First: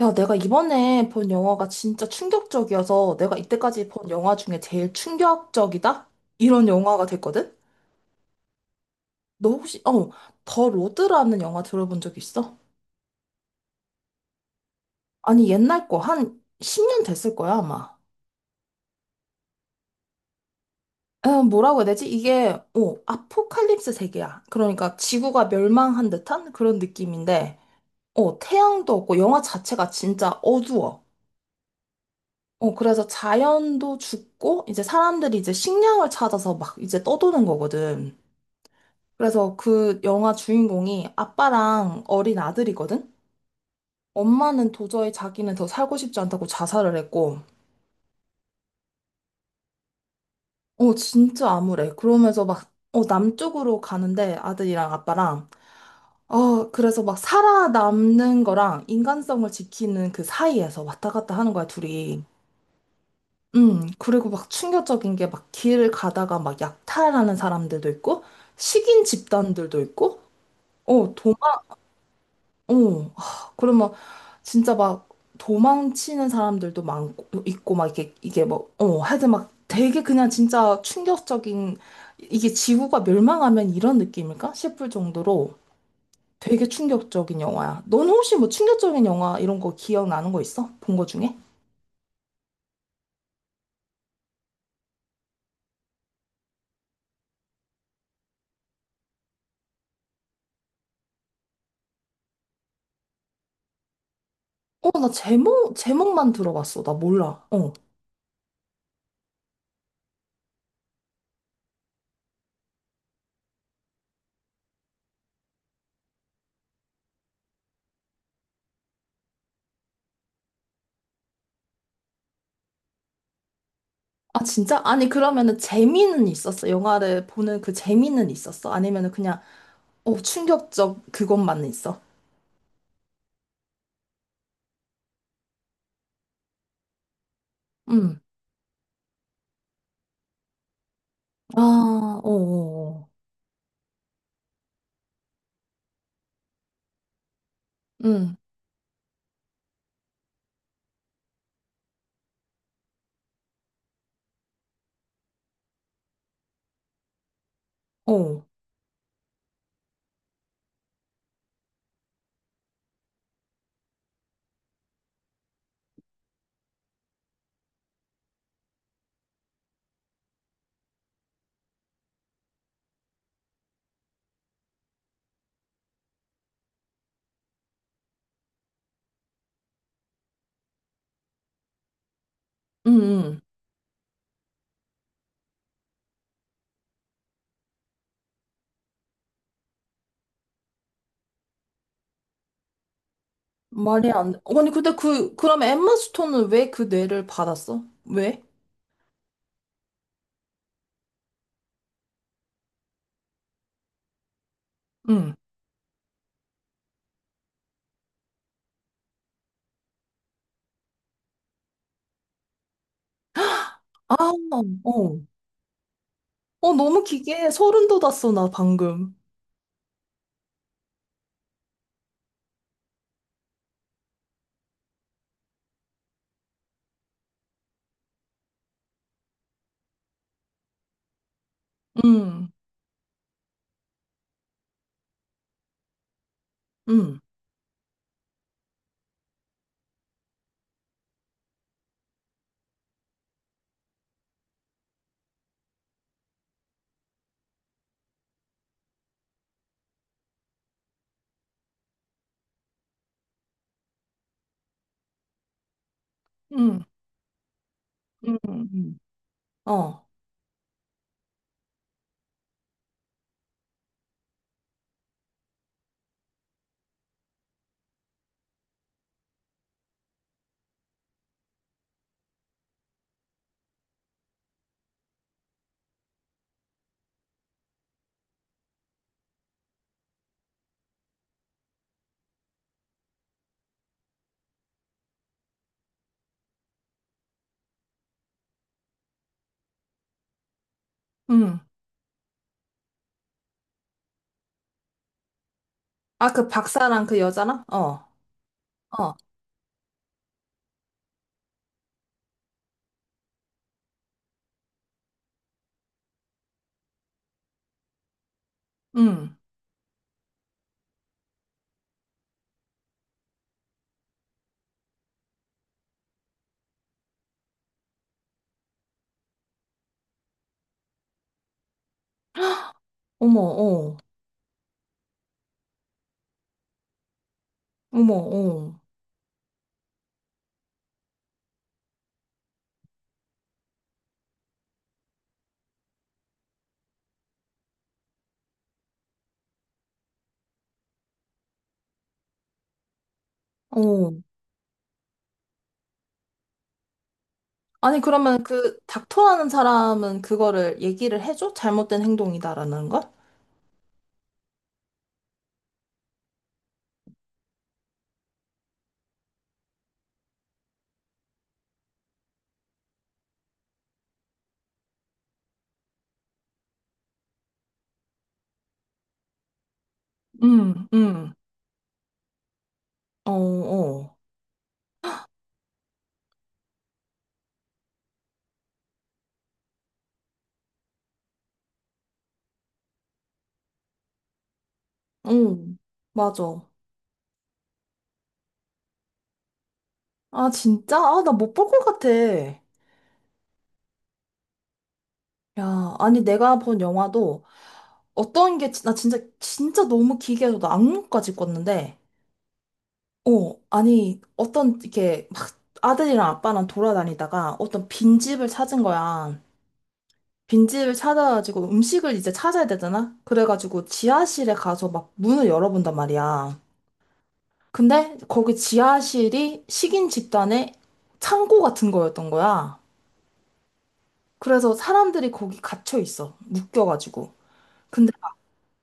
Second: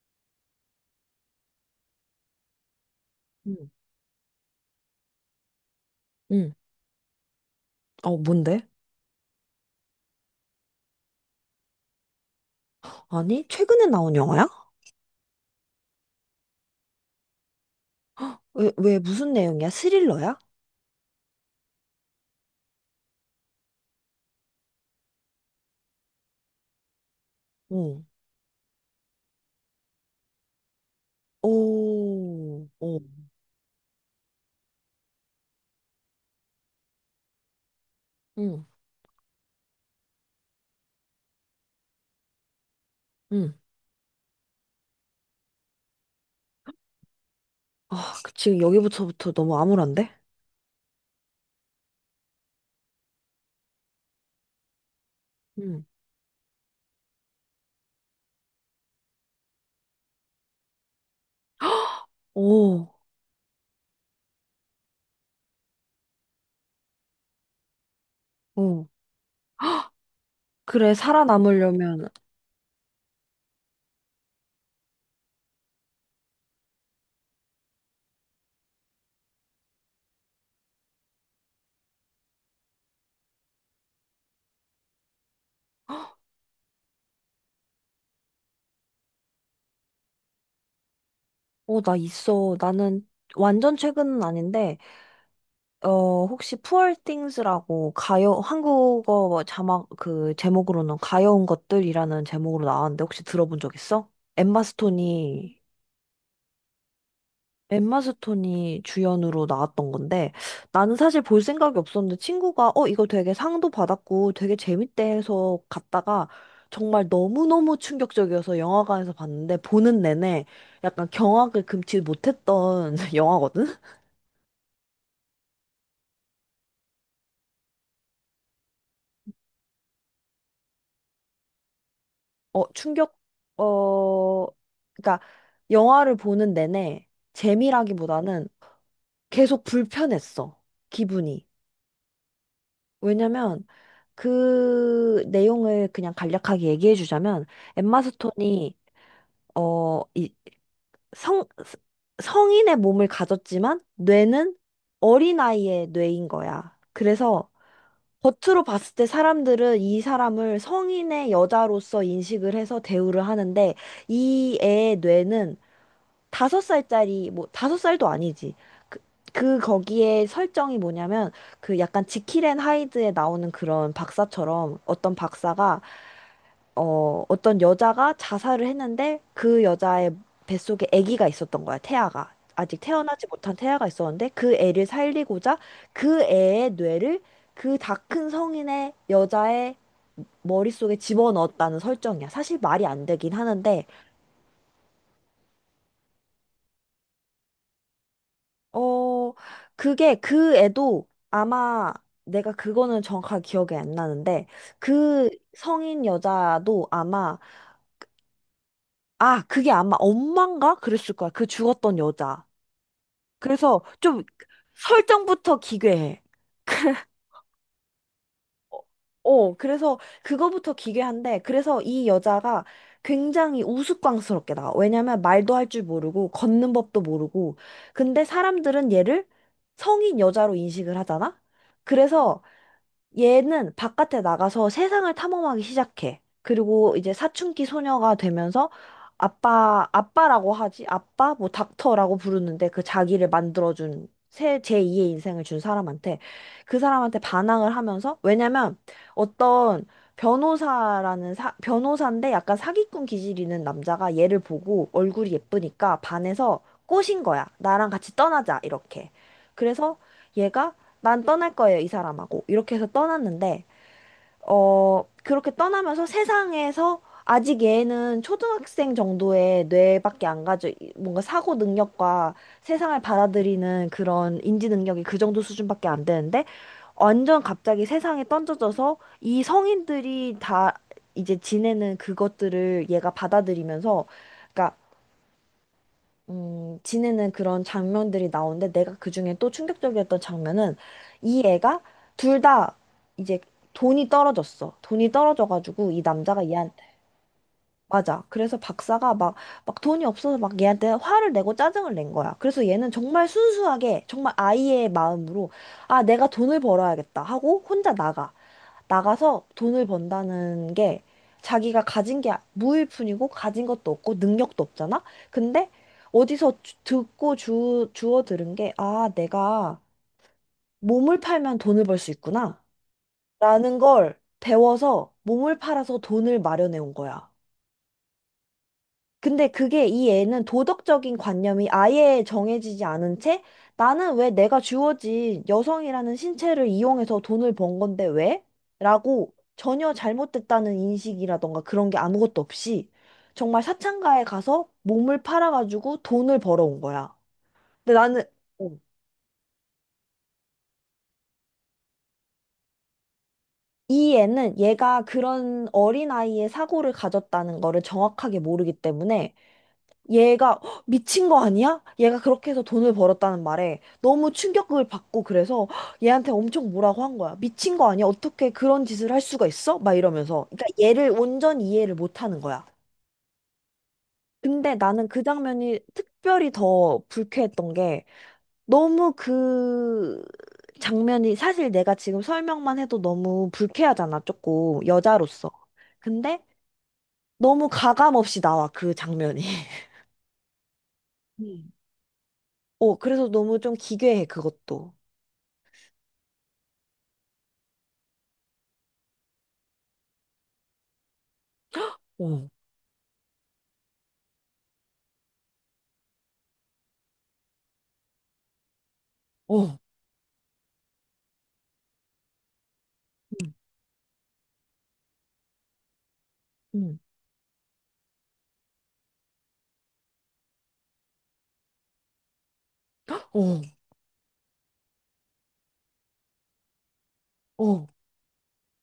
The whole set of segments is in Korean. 야, 내가 이번에 본 영화가 진짜 충격적이어서 내가 응, 이때까지 본 영화 중에 제일 충격적이다? 응, 이런 영화가 됐거든? 어, 뭔데? 너 혹시, 더 로드라는 영화 들어본 적 있어? 아니, 최근에 나온 영화야? 아니, 옛날 거, 한 10년 됐을 거야, 아마. 왜 무슨 내용이야? 스릴러야? 어, 뭐라고 해야 되지? 이게, 아포칼립스 세계야. 그러니까 지구가 멸망한 듯한 그런 느낌인데, 응. 태양도 없고 영화 자체가 진짜 어두워. 오, 어, 오, 그래서 자연도 죽고, 이제 사람들이 이제 식량을 찾아서 막 이제 떠도는 거거든. 응, 그래서 그 영화 주인공이 아빠랑 어린 아들이거든? 응. 엄마는 도저히 자기는 더 살고 싶지 않다고 자살을 했고, 아, 지금 여기부터부터 너무 암울한데? 어, 진짜 암울해. 그러면서 막, 남쪽으로 가는데 아들이랑 아빠랑, 응. 어, 그래서 막 살아남는 거랑 인간성을 지키는 그 사이에서 왔다 갔다 하는 거야, 둘이. 오, 그리고 막 충격적인 게 막 길을 가다가 막 약탈하는 사람들도 있고, 어. 식인 집단들도 있고, 그래, 어, 살아남으려면, 그러면 진짜 막 도망치는 사람들도 많고 있고 막 이게 뭐 어, 하여튼 막 되게 그냥 진짜 충격적인 이게 지구가 멸망하면 이런 느낌일까 싶을 정도로 되게 충격적인 영화야. 넌 혹시 뭐 충격적인 영화 이런 거 기억나는 거 있어? 본 거 중에? 나 있어. 나는 완전 최근은 아닌데, 혹시 Poor Things라고 가요, 한국어 자막, 제목으로는 가여운 것들이라는 제목으로 나왔는데, 혹시 들어본 적 있어? 엠마 어, 나 스톤이 제목만 들어봤어. 나 몰라. 어. 엠마 스톤이 주연으로 나왔던 건데 나는 사실 볼 생각이 없었는데 친구가 이거 되게 상도 받았고 되게 재밌대 해서 갔다가 정말 너무너무 충격적이어서 영화관에서 봤는데 보는 내내 약간 경악을 금치 못했던 영화거든? 아, 진짜? 아니, 그러면은 재미는 있었어? 영화를 보는 그 재미는 있었어? 아니면은 그냥 충격적 그것만 있어? 어 충격 어 그러니까 영화를 보는 내내 음. 재미라기보다는 계속 불편했어, 기분이. 아, 어, 어, 왜냐면 그 내용을 그냥 간략하게 얘기해 주자면 엠마 응, 스톤이 이 성, 성인의 몸을 가졌지만 뇌는 어린아이의 뇌인 거야. 그래서 어, 겉으로 봤을 때 사람들은 이 사람을 성인의 여자로서 인식을 해서 대우를 하는데 이 애의 뇌는 다섯 살짜리 뭐 다섯 살도 아니지. 그, 그 거기에 설정이 뭐냐면 그 약간 지킬 앤 하이드에 나오는 그런 박사처럼 어떤 박사가 어떤 여자가 자살을 했는데 그 여자의 뱃속에 아기가 있었던 거야, 태아가. 아직 응, 태어나지 응. 못한 태아가 있었는데 그 애를 살리고자 그 애의 뇌를 그 다 큰 성인의 여자의 머릿속에 집어넣었다는 설정이야. 사실 말이 안 되긴 하는데, 말이 안 돼. 아니, 근데 그, 그럼 엠마 스톤은 왜 그 뇌를 받았어? 왜? 어, 그게 그 애도 아마 내가 그거는 정확하게 기억이 안 나는데 그 응. 성인 여자도 아마, 아, 그게 아마 엄마인가 그랬을 거야. 그 죽었던 여자. 그래서 아, 좀 어. 설정부터 기괴해. 어, 너무 기괴해. 소름 돋았어, 나 어, 방금. 그래서 그거부터 기괴한데, 그래서 이 여자가 굉장히 우스꽝스럽게 나와. 왜냐면 말도 할 줄 모르고, 걷는 법도 모르고. 근데 사람들은 얘를 성인 여자로 인식을 하잖아? 그래서 응, 얘는 바깥에 나가서 세상을 탐험하기 시작해. 그리고 이제 응, 사춘기 소녀가 되면서 아빠, 아빠라고 하지? 아빠? 뭐 닥터라고 부르는데 그 자기를 만들어준 제2의 인생을 준 사람한테, 그 사람한테 반항을 하면서. 왜냐면 어떤 변호사라는 변호사인데 약간 사기꾼 기질 있는 남자가 얘를 보고 얼굴이 예쁘니까 반해서 응, 꼬신 거야. 나랑 같이 응, 떠나자, 응. 이렇게. 그래서 어, 얘가 난 떠날 거예요, 이 사람하고. 이렇게 해서 떠났는데, 그렇게 떠나면서 세상에서 아직 얘는 초등학생 정도의 뇌밖에 안 가져, 뭔가 사고 능력과 세상을 받아들이는 그런 인지 능력이 그 정도 수준밖에 안 되는데, 완전 갑자기 세상에 던져져서 이 성인들이 다 이제 지내는 그것들을 얘가 받아들이면서, 그러니까 지내는 그런 장면들이 나오는데, 내가 그중에 또 충격적이었던 장면은 이 응. 애가 둘 다 이제 돈이 떨어졌어. 돈이 떨어져가지고 이 아, 남자가 그 얘한테. 박사랑 그 여자랑? 어, 어, 맞아. 그래서 박사가 막, 돈이 없어서 막 얘한테 화를 내고 짜증을 낸 거야. 그래서 얘는 정말 순수하게 정말 아이의 마음으로, 아, 내가 돈을 벌어야겠다 하고 혼자 나가. 응. 나가서 돈을 번다는 게 자기가 가진 게 무일 뿐이고 가진 것도 없고 능력도 없잖아? 근데 어디서 주워 들은 게, 아, 내가 몸을 팔면 돈을 벌 수 있구나 어머, 라는 어, 걸 배워서 몸을 팔아서 돈을 마련해 온 거야. 어머, 어, 근데 그게, 이 애는 도덕적인 관념이 아예 정해지지 않은 채 나는 왜 내가 주어진 여성이라는 신체를 이용해서 돈을 번 건데 왜? 라고, 전혀 잘못됐다는 인식이라던가 그런 게 아무것도 없이 정말 어. 사창가에 가서 몸을 팔아가지고 돈을 벌어온 거야. 근데 아니, 나는, 그러면 어, 그 닥터라는 사람은 그거를 얘기를 해줘? 잘못된 행동이다라는 걸? 이 애는 얘가 그런 어린아이의 사고를 가졌다는 거를 정확하게 모르기 때문에, 얘가 "헉, 미친 거 아니야? 얘가 그렇게 해서 돈을 벌었다는 말에 너무 충격을 받고 그래서 "헉," 얘한테 엄청 뭐라고 한 거야. 미친 거 아니야? 어떻게 그런 짓을 할 수가 있어? 막 이러면서. 그러니까 응, 얘를 응, 온전히 이해를 못 하는 거야. 어, 어, 근데 나는 그 장면이 특별히 더 불쾌했던 게, 너무 그 장면이, 사실 내가 지금 설명만 해도 너무 불쾌하잖아, 조금 여자로서. 응, 근데 맞아. 너무 가감 없이 나와, 그 장면이. 아, 진짜? 아, 나 못 볼 것 같아. 그래서 너무 좀 기괴해, 그것도. 야, 아니, 내가 본 영화도 어떤 게, 나 진짜, 진짜 너무 기괴해서 나 악몽까지 꿨는데, 어, 아니, 어떤, 이렇게 막 아들이랑 아빠랑 돌아다니다가 어떤 빈집을 찾은 거야. 어, 빈집을 찾아가지고 음식을 이제 찾아야 되잖아? 음. 그래가지고 지하실에 가서 막 문을 열어본단 말이야. 음. 근데 거기 지하실이 식인 집단의 창고 같은 거였던 거야. 어, 그래서 사람들이 거기 갇혀 있어. 묶여가지고. 어. 근데,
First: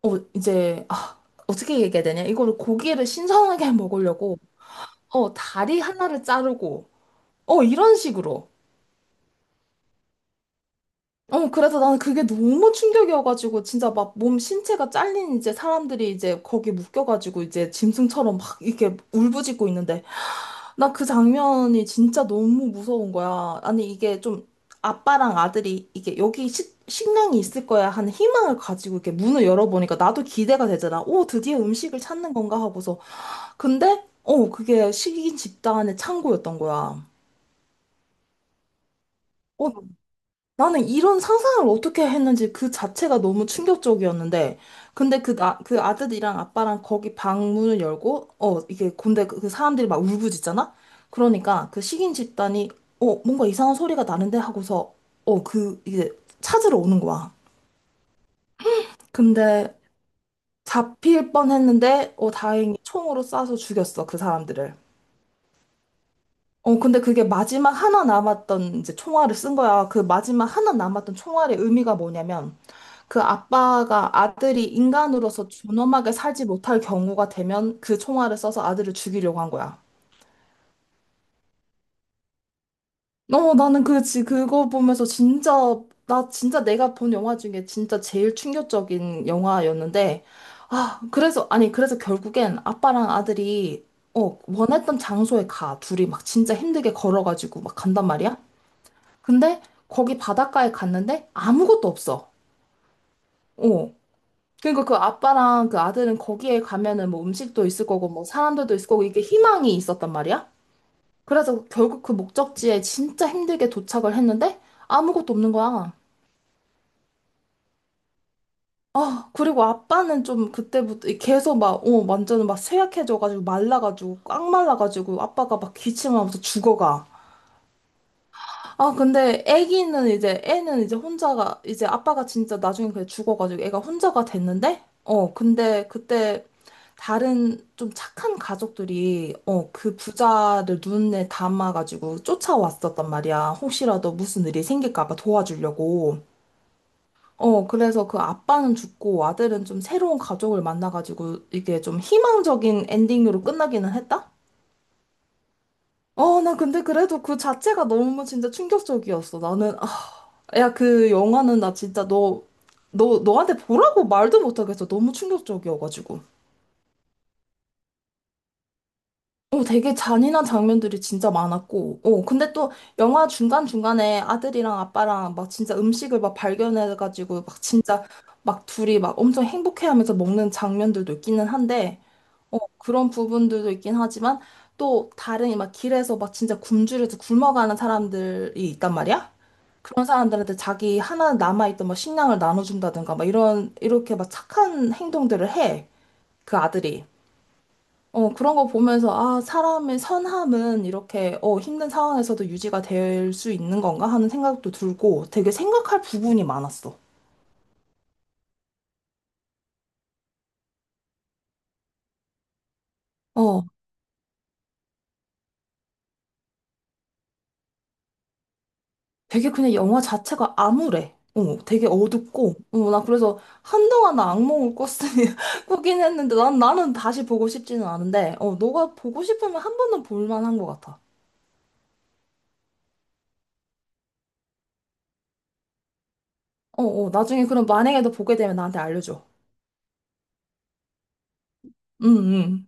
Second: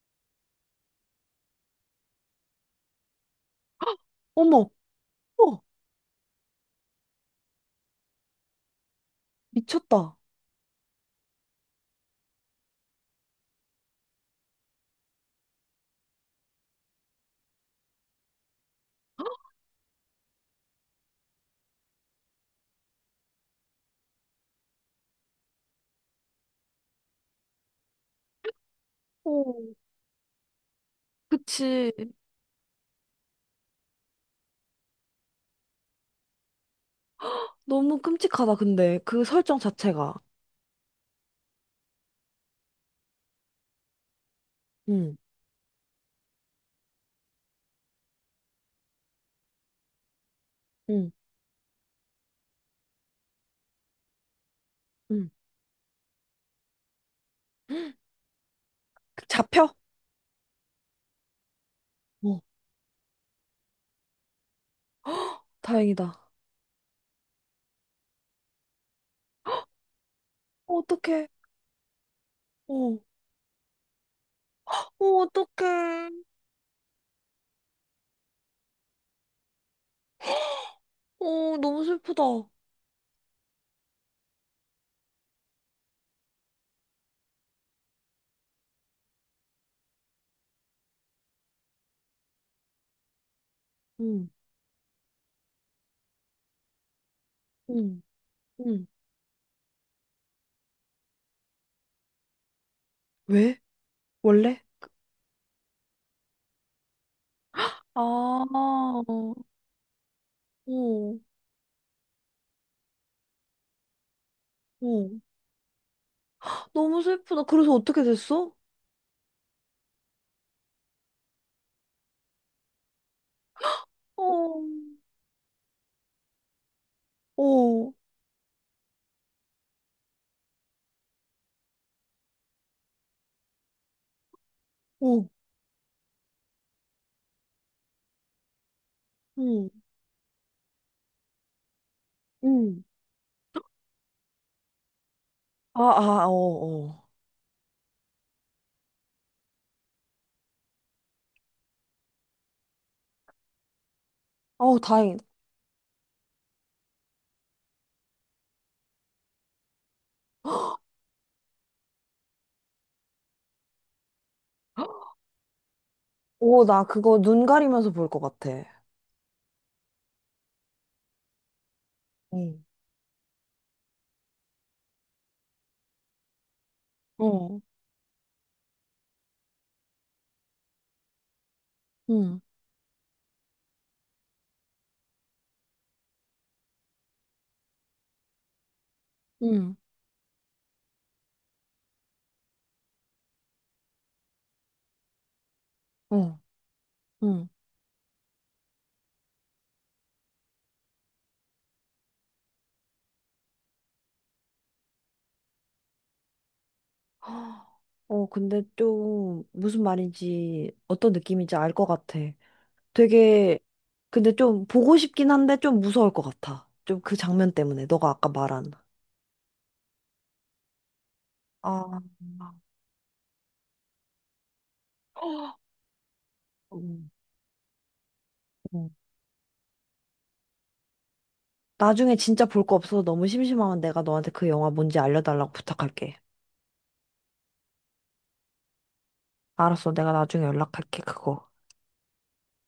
어, 이제, 아, 어떻게 얘기해야 되냐. 이거를 고기를 신선하게 먹으려고, 어머, 어, 다리 하나를 자르고, 어, 이런 식으로. 미쳤다. 어, 그래서 나는 그게 너무 충격이어가지고, 진짜 막 몸 신체가 잘린 이제 사람들이 이제 거기 묶여가지고, 이제 짐승처럼 막 이렇게 울부짖고 있는데, 나 그 장면이 진짜 너무 무서운 거야. 아니, 이게 좀 아빠랑 아들이 이게 여기 식량이 있을 거야 하는 희망을 가지고 이렇게 문을 어, 열어보니까 나도 기대가 되잖아. 오, 드디어 그치. 음식을 찾는 건가 하고서. 근데, 그게 식인 집단의 창고였던 거야. 너무 끔찍하다, 근데. 그 설정 어, 자체가. 나는 이런 상상을 어떻게 했는지 그 자체가 너무 충격적이었는데, 근데 응, 그 아들이랑 아빠랑 거기 방 문을 열고, 근데 그, 그 사람들이 막 울부짖잖아? 응, 그러니까 그 식인 집단이, 뭔가 이상한 소리가 나는데 하고서, 응, 이게 찾으러 오는 거야. 잡혀? 근데 잡힐 뻔 했는데, 어, 어, 다행히 총으로 쏴서 죽였어, 그 사람들을. 다행이다. 어, 근데 그게 마지막 하나 남았던 이제 총알을 쓴 거야. 그 마지막 하나 남았던 어떡해. 총알의 의미가 뭐냐면, 어, 그 아빠가 아들이 어, 인간으로서 존엄하게 어떡해. 살지 못할 경우가 되면 그 총알을 써서 아들을 죽이려고 한 거야. 어, 너무 슬프다. 나는 그거 보면서 진짜, 나 진짜 내가 본 영화 중에 진짜 제일 충격적인 영화였는데, 아, 그래서, 아니, 그래서 결국엔 아빠랑 아들이, 응, 원했던 장소에 가. 둘이 막 진짜 힘들게 걸어가지고 막 응, 간단 말이야? 응, 근데 거기 바닷가에 갔는데 아무것도 없어. 왜? 어, 원래? 그러니까 그 아빠랑 그 아들은 거기에 가면은 뭐 음식도 있을 아, 거고 뭐 사람들도 있을 어, 거고 이게 희망이 있었단 말이야. 그래서 결국 그 목적지에 진짜 힘들게 도착을 했는데 어. 아무것도 없는 거야. 너무 슬프다. 그래서 어떻게 됐어? 아, 그리고 아빠는 좀 그때부터 계속 막, 완전 막 쇠약해져가지고 말라가지고 꽉 어, 말라가지고 아빠가 막 기침하면서 죽어가. 어. 아, 근데 애기는 이제, 애는 이제 혼자가, 이제 아빠가 진짜 나중에 그냥 죽어가지고 애가 혼자가 됐는데, 응, 어, 근데 그때 다른 좀 착한 가족들이, 응, 그 부자를 눈에 담아가지고 응. 쫓아왔었단 말이야. 혹시라도 무슨 일이 생길까봐 아, 도와주려고. 아, 어, 어. 어, 그래서 그 아빠는 죽고 아들은 좀 새로운 가족을 만나가지고 이게 좀 희망적인 엔딩으로 끝나기는 했다? 어우, 다행이다. 어, 나 근데 그래도 그 자체가 너무 진짜 충격적이었어. 나는, 아, 야, 그 영화는 나 진짜 너한테 보라고 말도 못하겠어. 너무 충격적이어가지고. 오, 나 그거 눈 가리면서 볼 것 같아. 어, 되게 잔인한 장면들이 진짜 많았고. 어, 근데 응, 또 영화 중간중간에 아들이랑 아빠랑 막 진짜 음식을 막 발견해가지고 어, 막 진짜 막 둘이 막 엄청 행복해하면서 먹는 장면들도 있기는 한데, 응, 어, 그런 부분들도 있긴 하지만 또 다른 막 길에서 막 진짜 굶주려서 굶어가는 사람들이 있단 말이야? 응, 그런 사람들한테 자기 하나 남아있던 뭐 식량을 나눠준다든가 막 이런 이렇게 막 착한 행동들을 해. 어, 그 아들이. 응. 어, 그런 거 보면서 아, 사람의 선함은 이렇게 어, 힘든 상황에서도 유지가 될 수 있는 건가 하는 생각도 들고 되게 생각할 부분이 많았어. 헉, 어, 근데 좀 무슨 말인지 어떤 느낌인지 알 것 같아. 되게, 어, 근데 좀 보고 싶긴 한데 좀 무서울 것 같아. 좀 그 장면 때문에, 너가 아까 말한. 되게 그냥 영화 자체가 암울해. 어, 되게 아, 어둡고, 어, 나 그래서 한동안 나 악몽을 꿨으니, 꾸긴 했는데, 나는 음, 다시 보고 싶지는 않은데, 어, 음. 너가 보고 싶으면 한 번은 볼만한 것 같아. 나중에 진짜 볼 거 없어서 너무 심심하면 내가 너한테 그 영화 뭔지 알려달라고 부탁할게. 어, 어, 나중에 그럼 만약에 너 보게 되면 나한테 알려줘. 알았어. 내가 나중에 연락할게, 그거. 응, 응.